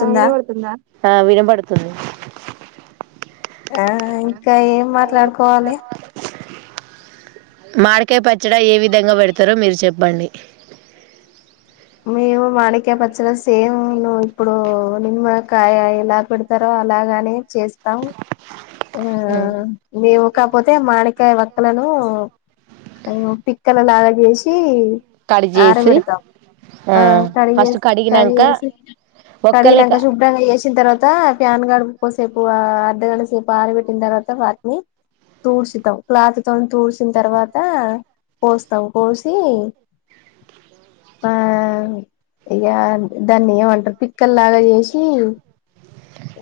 ఆ వినపడుతుంద ఆ ఇంకా ఏం మాట్లాడుకోవాలి మామీడికాయ పచ్చడ ఏ విధంగా పెడతారో మీరు చెప్పండి మేము మామిడికాయ పచ్చడా సేమ్ ను ఇప్పుడు నిను కాయ ఎలా పేడతారో అలాగానే చేస్తాం ఆ ఉమ్ మేము కాపోతే మామిడి వక్కలను ఉ పిక్కల లాగా చేసి కడి చేసి ఆరబేడతాం ఆ ఫస్ట్ కడిగేసి కడిగినంక కడిగేసి ఒక్కలే కడిగినంక క శుభ్రంగా చేసిన తర్వాత ఫ్యాన్ కాడా కోసేపు అర్ధగంట సేపు ఆర పెట్టిన తర్వాత వాటిని తూడ్చతాం క్లాత్ తో తూడ్చిన తర్వాత కోస్తాం కోసి ఆ ఇగ దాన్ని ఏమంటారు పిక్కల్ లాగా చేసి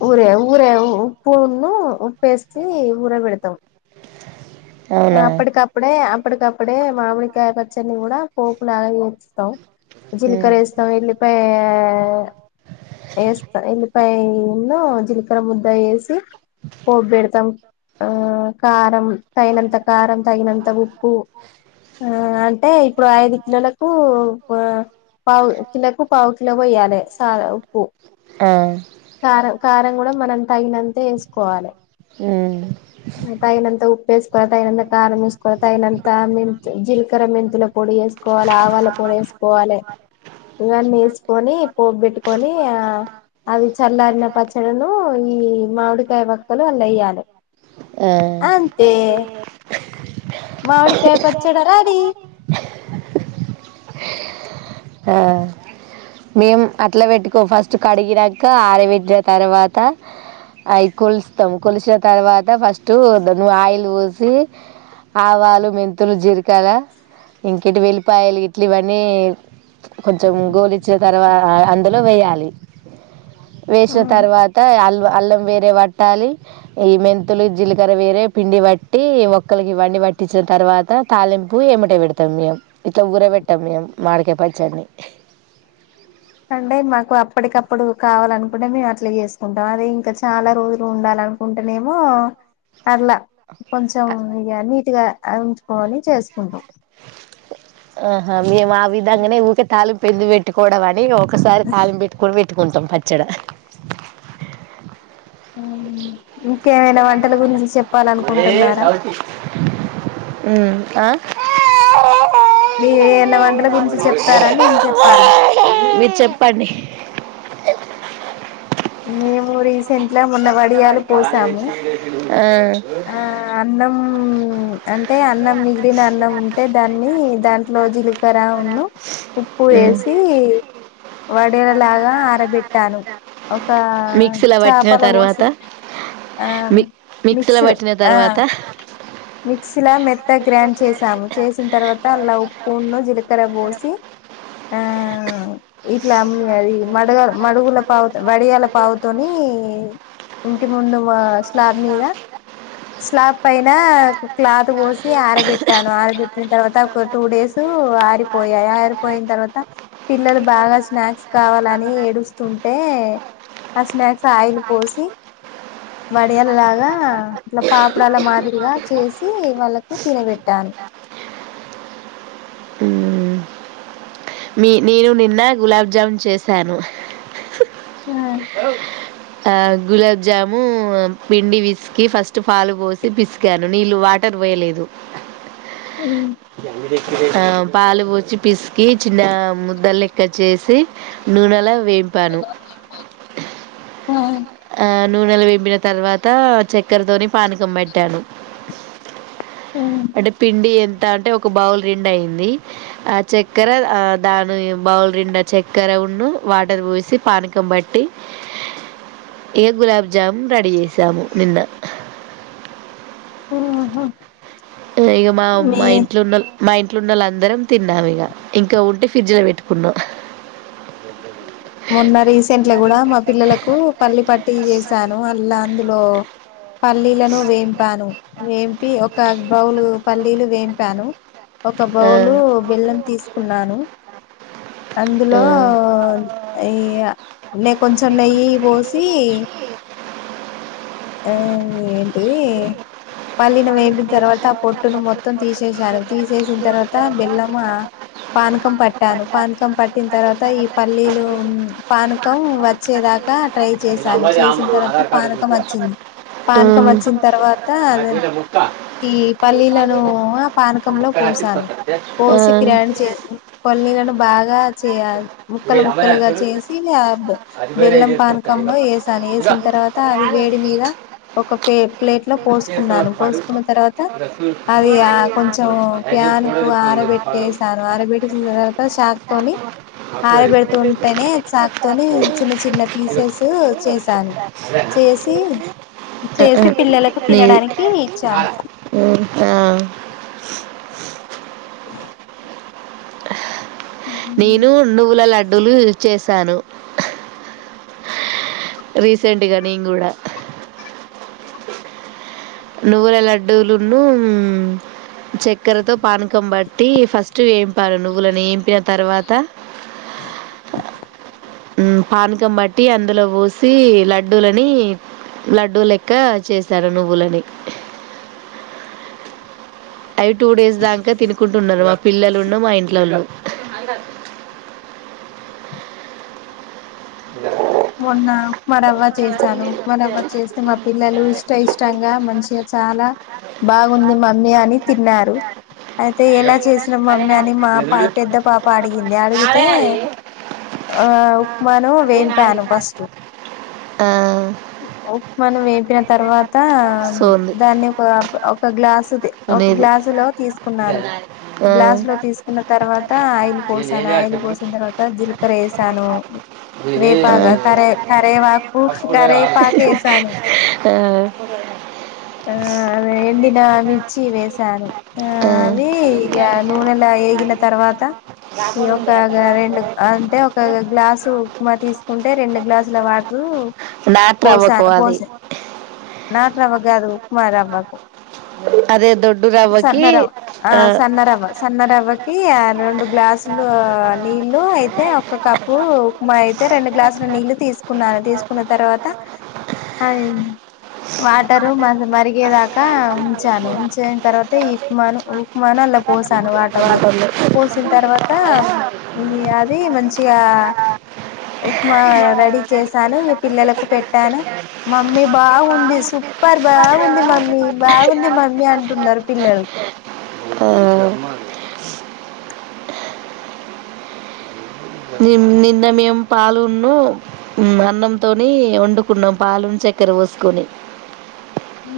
ఊరే ఊరే ఉప్పును ఉప్పేసి ఊర బెడతం అవునా అప్పుటికప్పుడే అప్పుటికప్పుడే మామిడి కాయ పచ్చన్నీ కూడా పోప్ లాగా వేస్తాం ఉమ్ జీలికర్ర వేస్తాం ఎల్లి పాయ వేస్తా ఎల్లిపాయన్నో జిలకర్ర ముద్ద వేసి పోబ్ పెడతాం ఆ కారం తగినంత కారం తగినంత ఉప్పు ఆ అంటే ఇప్పుడు ఐదు కిలోలకు పో పావు కిలోకు పావు కిలో పోయ్యాల సా ఆ కారం కూడా మనం తగినంతే వేసుకోవాలి ఊ తాగినంత ఉప్పు వేసుకోవాలి తగినంత కారం వేసుకోవాలి తగినంత మెంత జీల్కర మెంతుల పొడి వేసు కోవాలి ఆవాల పొడి వేసుకోవాలి ఇవన్నీ వేసుకొని పొబ్ పెట్టుకొని ఆ అవి చల్లారిన పచ్చడిను ఈ మామిడికాయ వక్కలు ఆళ్లో వేయ్యాలి ఆ తే మామిడి కాయ పచ్చడి రడి ఆ మేము అట్లా పెట్టుకోం ఫస్ట్ కడిగినంక ఆర పెట్టిన తర్వాత అవి కొలుస్తాం కొలిసిన తర్వాత ఫస్ట్ ఆయిల్ పోసి ఆవాలు, మెంతులు, జీలకర్ర, ఇంక వెల్లిపాయలు గిట్లు ఇవన్నీ కొంచెం గోలిచ్చిన తర్వాత అందులో వేయాలి వేసిన ఆ తర్వాత అల్ అల్లం వేరే పట్టాలి ఈ మెంతులు జీలకర్ర వేరే పిండి వట్టి వక్కలకి ఇవన్ని పట్టించిన తర్వాత తాలింపు ఎమ్మటే పెడతాం మేము ఇట్లా ఊరబెట్టాం మేము మామిడి కాయ పచ్చడిన్ని అంటే మాకు అప్పటికప్పుడు కావాలనుకుంటే మేము అట్లా చేసుకుంటాం అదే ఇంకా చాలా రోజులు ఉండాలి అనుకుంటేనేమో అట్లా కొంచెం ఇగ నీట్గా ఉంచుకోని చేసుకుంటాం ఆహా మేము ఆ విధంగానే ఊకే తాలింపు పెట్టుకోవడం అని ఒక్కసారి తాలింపు పెట్టుకొని పెట్టుకుంటాం పచ్చడ ఊ ఇంకేమైనా వంటల గురించి చెపుతార హు ఆ మీరేయన్న వంటల గురించి చెప్తారా నేను చెప్పాలా మీరు చెప్పండి మేము రీసెంట్గమొన్న వడియాలు పోసాము ఆ, ఆ అన్నం అంటే అన్నం మిగిలిన అన్నం ఉంటే దాన్ని దాంట్లో జీలకర్రను ఉప్పు ఉమ్. వేసి వడియాలాగా ఆరబెట్టాను ఒక మిక్సీలో పట్టిన చాపల తర్వాత పోసి ఆ మి మిక్సీలో మస పట్టిన ఆ తర్వాత మిక్సీ ల మెత్తగ గ్రాండ్ చేసాము చేసిన తర్వాత అలా ఉప్పును జీలకర్ర పోసి ఆ ఇట్లా మడగ మడుగుల పావుతో వడియాల పావుతోని ఇంటి ముందు స్లాబ్ మీద అ స్లాబ్ పైన క్లాత్ పోసి ఆరబెట్టాను ఆరబెట్టిన తర్వాత ఒక టూ డేస్ ఆరిపోయాయి ఆరిపోయిన తర్వాత పిల్లలు బాగా స్నాక్స్ కావాలని ఏడుస్తుంటే ఆ స్నాక్స్ ఆయిల్ పోసి వడియాలలాగా ఇట్లా పాపడాల మాదిరిగా చేసి వాళ్ళకు తినబెట్టాను హ మీ నేను నిన్న గులాబ్ జామున్ చేశాను ఆ ఆ గులాబ్ జాము పిండి పిసికి ఫస్ట్ పాలు పోసి పిసికాను నీళ్ళు వాటర్ వేయలేదు ఆ పాలు పోచ్చి పిసికి చిన్న ముద్దలుెక్క చేసి నూనెల వేంపి ఆ ఆ నూనెలొ వేంపిన తర్వాత చక్కెరతోని పానకం పెట్టాను అంటే పిండి ఎంత అంటే ఒక బౌల్ రెండు అయింది ఆ చక్కెర ఆ దాని బౌల్ నిండా చక్కెర ను వాటర్ పోసి పానకం బట్టి ఇక గులాబ్ జాము రెడీ చేసాము నిన్న ఆహ ఇక మా మా ఇంట్లో ఉన్న మా ఇంట్లోన్నళ్ళు అందరం తిన్నాము ఇక ఇంకా ఉంటే ఫ్రిడ్జ్లో పెట్టుకున్నాం అ మొన్న రీసెంట్లీ కూడా మా పిల్లలకు పల్లి పట్టి చేసాను అలా అందులో పల్లీలను వేంపాను వేంపి ఒక బౌలు పల్లీలు వేంపాను ఒక ఆ! బౌలు బెల్లం తీసుకున్నాను అందులో ఆ! ఈ నె కొంచెం నెయ్యి పోసి ఆ ఏంటిది పల్లీన వేపిన తర్వాత ఆ పొట్టును మొత్తం తీసేసాను తీసేసిన తర్వాత బెల్లమ్ పానకం పట్టాను పానకం పట్టిన తర్వాత ఈ పల్లీలు పానకం వచ్చేదాకా అ ట్రై చేశాను చేసిన తర్వాత ఆధార్ కార్డు పానకం వచ్చి పానకం వచ్చిన తర్వాత అదే కుక్క [unintelligible] ఈ పల్లీలను ఆ పానకంలో పోసాను ఆ, పోసి గ్రైండ్ చే పల్లీలను బాగా చేయాలి ముక్కలు మీరు అమ్మలేదు ముక్కలుగా చూడు చేసి ఆ అది వేరే బెల్లం పానకంలో వేసాను వేసిన తర్వాత అది వేడి మీద ఒక పే ప్లేట్ లో పోసుకున్నాను పో కున్న తర్వాత ఇది చూడు. అది కొంచెం ప్యాన్కు ఆరబెట్టసను ఆరబెట్టి తర్వాత చాక్ తోని అప్పుడు ఇది. ఆరబెడుతు ఉంటేనే చాక్ తోనీ చిన్న చిన్న పీసెస్ చేసాను అదేనా చే ఆ, ఆ. చేసి పిల్లలకు నీది తినడానికి ఇచ్చాను ఆ నేను నువ్వుల లడ్డూలు చేసాను రీసెంట్ గా నేను కూడ నువ్వుల లడ్డులును చక్కెరతో పానకం బట్టి ఫస్ట్ ఏంపాలే నువ్వులని ఏంపినా తర్వాత [inaudible] పానకం బట్టి అందులో పోసి లడ్డూలని లడ్డూ లెక్క చేసను నువ్వులని అవి టూ డేస్ దాంక తినుకుంటున్నారు మా పిల్లలున్ను మా ఇంట్లోళ్ళు [inaudible] మొన్న ఉప్మా రవ్వ చేశాను ఉప్మా రవ్వ చేస్తే మా పిల్లలు ఇష్ట ఇష్టంగా మంచిగా చాలా బాగుంది మమ్మీ అని తిన్నారు అయితే ఎలా చేసినా మమ్మీ అని మా పా పెద్ద పాప అడిగింది అడిగితే ఆ ఉప్మాను వే ను ఫస్ట్ ఆ, ఉప్మాను వెంపిన తర్వాత సోంది దాన్ని ఒక ఒక గ్లాస్ ఒక అనేది గ్లాసు లో తీసుకున్నాను ఆ, ఆ, గ్లాసు లో తీసుకున్న తర్వాత ఆయిల్ పోసాను ఆయిల్ పోసిన తర్వాత జీలకర వేసాను వేపాక కరే కరేవాకు కరేపాకు వేసాను ఆ అదే ఎండినా మిర్చి వేసాను ఆ అవి ఇగ నూనెలో ఏగిన తర్వాత ఈ ఒకగ రెండు అంటే ఒక గ్లాసు ఉప్మా తీసుకుంటే రెండు గ్లాసుల వాటరు నాటు రవ్వకు పోసాను అది పోసా నాట్ రవ్వకు కాదు ఉప్మా రవ్వకు అదే దొడ్డు సన్న రవ్వకి రవ్వ ఆ సన్న రవ్వ సన్న రవ్ రవ్వకి రెండు గ్లాసులు నీళ్లు అయితే ఒక కప్పు ఉప్మా అయితే రెండు గ్లాసుల నీళ్ళు తీసుకున్నాను తీసుకున్న తర్వాత అ వాటరు మ మరిగేదాక ఉంచాను ఉంచిన తర్వాత ఈ ఉప్మాను ఉప్మాను అల్ల పోసాను వాటర్ లో పోసిన తర్వాత అది మంచిగా ఉప్మా రెడీ చేసాను పిల్లలకు పెట్టాను మమ్మీ బాగుంది సూపర్ బాగుంది మమ్మీ బాగుంది మమ్మీ అంటున్నారు పిల్లలు ఆ ని నిన్న మేము పాలున్ను అన్నంతోని వండుకున్నాం పాలును చక్కెర [unintelligible] పోసుకొని ఉ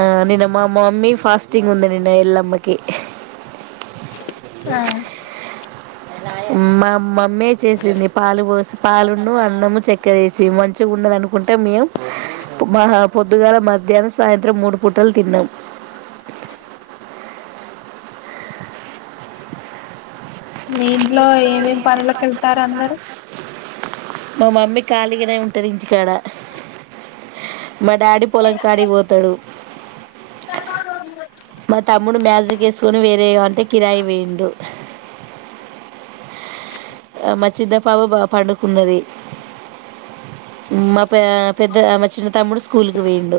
ఆ నిన్న మా మమ్మీ ఫాస్టింగ్ ఉంది నిన్న ఎల్లమ్మకి ఆ మా మమ్మే చేసింది పాలు పోసి పాలున్ను అన్నము చెక్కర వేసి మంచిగా ఉన్నదను కుంటే మేము పొద్దుగాల మధ్యాహ్నం సాయంత్రం మూడు పుటలు తిన్నాం [inaudible] మీ ఇంట్లో ఏమేమి పనులకు వెళ్తారు అందరూ మా మమ్మీ ఖాళీగనే ఉంటది ఇంటికాడ మా డాడీ పొలం కాడికి పోతాడు మా తమ్ముడు మ్యాజిక్ చేసుకొని వేరే కాబట్టి కిరాయి పోయిండు మా చిన్న పాప పండుకున్నది మా పెద్ద మా చిన్న తమ్ముడు స్కూల్కి పోయిండు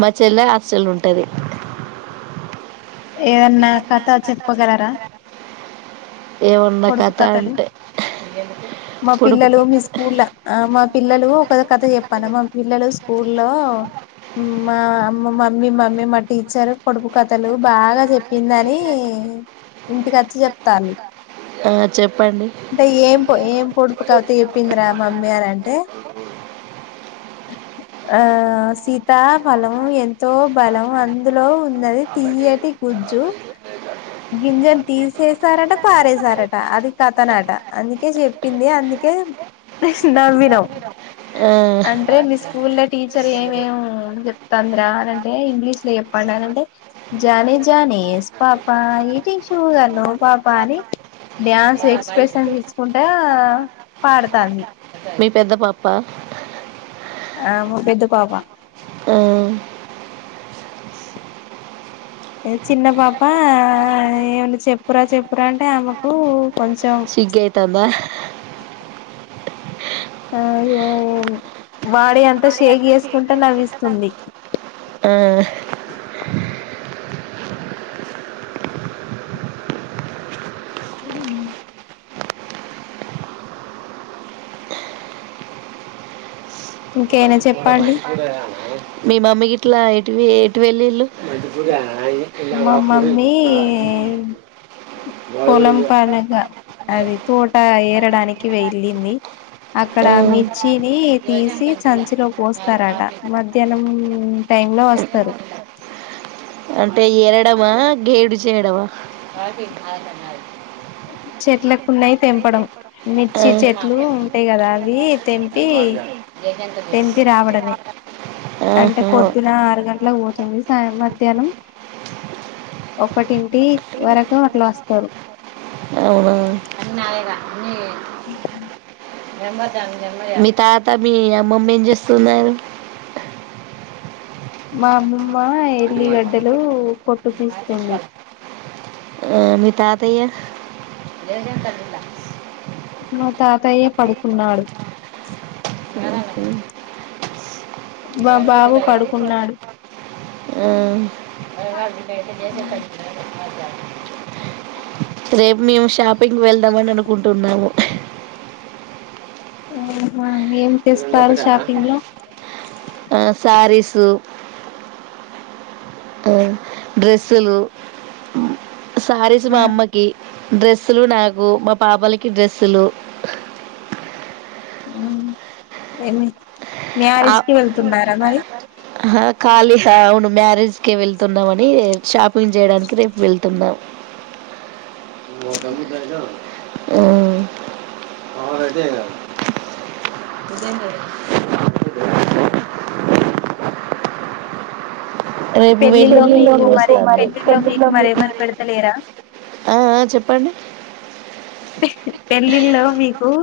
మా చెల్ల హాస్టల్ల ఉంటది ఏదన్నా కథ చెప్పుగలరా కొన్న కథ అంటే మా పొడుపు పిల్లలు మీ స్కూల్ ఆ మా పిల్లలు ఒక కథ చెప్పాన మా పిల్లలు స్కూల్లో మా అమ్మ మమ్మీ మమ్మీ మా టీచర్ కొడుపు కథలు బాగా చెప్పిందని ఇంటికి వచ్చి చెప్తను ఆ చెప్పండి అంటే ఏం ఏం పొడుపు కాతే చెప్పిందిరా మమ్మీ అని అంటే ఆ సీత ఫలము ఎ ఎంతో బలం అందులో ఉన్నది ఆమెకి తీయటి గుజ్జు తర్వాత ఇదే కట్టు గింజను తీసేశారట పారేశారట అది కథనట అందుకే చెప్పింది అందుకే ఏ నవీనం ఆ, అంటే మీ స్కూల్ లో టీచర్ ఏమేో చెప్ తంద్ర అని అంటే ఇంగ్లీష్ లో చెప్పండా అన అంటే జానే జానే ఎస్పా పా ఈటింగ్ షుగర్ నో పాపా అని డ్యాన్స్ ఎక్స్ప్రెషన్స్ తీసుకుంటే పాడతాంది మీ పెద్ద పాపా ఆ ము పెదు పవాం ఆ, చిన్న పాప ఏమన్నా చెప్పురా చెప్పురా అంటే ఆమెకు కొంచెం స్విగ్ అయితందా ఆ బాడీ అంత షేక్ చేసుకుంటే నవ్విస్తుంది ఆ, ఉ ఇంకేనా మంచి చెప్ప కూర మీ మమ్మీకి ఇట్లా ఎటు ఎటు వెళ్ళిళ్ళు మా మమ్మీ పొలం పనగా [unintelligible] అది తోట ఏరడానికి వెళ్ళింది అక్కడ ఆ, మిర్చిని తీసి సంచిలో పోస్త వస్తారట మధ్యాహ్నం టైమ్ లో వస్తారు అంటే ఎరడమా గేడుచ ఏడమా చెట్లకున్నాయి తెంపడం ఆ, మిర్చి చెట్లు ఉంటాయి కదా అవి తెంపి తెంపి రావడమే [inaudible] అంటే ఆహా. పొద్దున ఆరు గంటలకు పోతుంది సాయం మధ్యాహ్నం ఒకటింటి వరకు అట్లా వస్తారు నాలేగా అ [inaudible] మీ తాత మీ అమ్మమ్మ ఏం చేస్తున్నారు [inaudible] మా అమ్మమ్మ మరి ఎల్లిగడ్డలు పట్టు తీస్తుంది ఆ తాతయ మా తాతయ్యే పడుకున్నాడు మా బాబు పడుకున్నాడు [inaudible] [inaudible] రేపు మేము షాపింగ్కి వెళ్దామని అనుకుంటున్నాము ఆ ఆ సారిీస్ లు డ్రెస్సులు శారీసు ఆ మా అమ్మకి డ్రెస్సులు నాకు మా పాపలకి డ్రెస్సులు ఏమి మ్యారేజ్కి వెళ్తున్నారా మరి హ ఖాళీ అవును మ్యారేజ్కి వెళ్తున్నామని షాపింగ్ చేయడానికి రేపు వెళ్తున్నాం [unintelligible] ఇదేంటి రేపు పెళ్ళిలో వెళ్ళి మీకు మరి వస్తాలే పెళ్ళిలో మీకు మరి ఎవరు [unintelligible] పెడతలేరా ఆ ఆ చెప్పండి పెళ్ళిళ్లో మీకు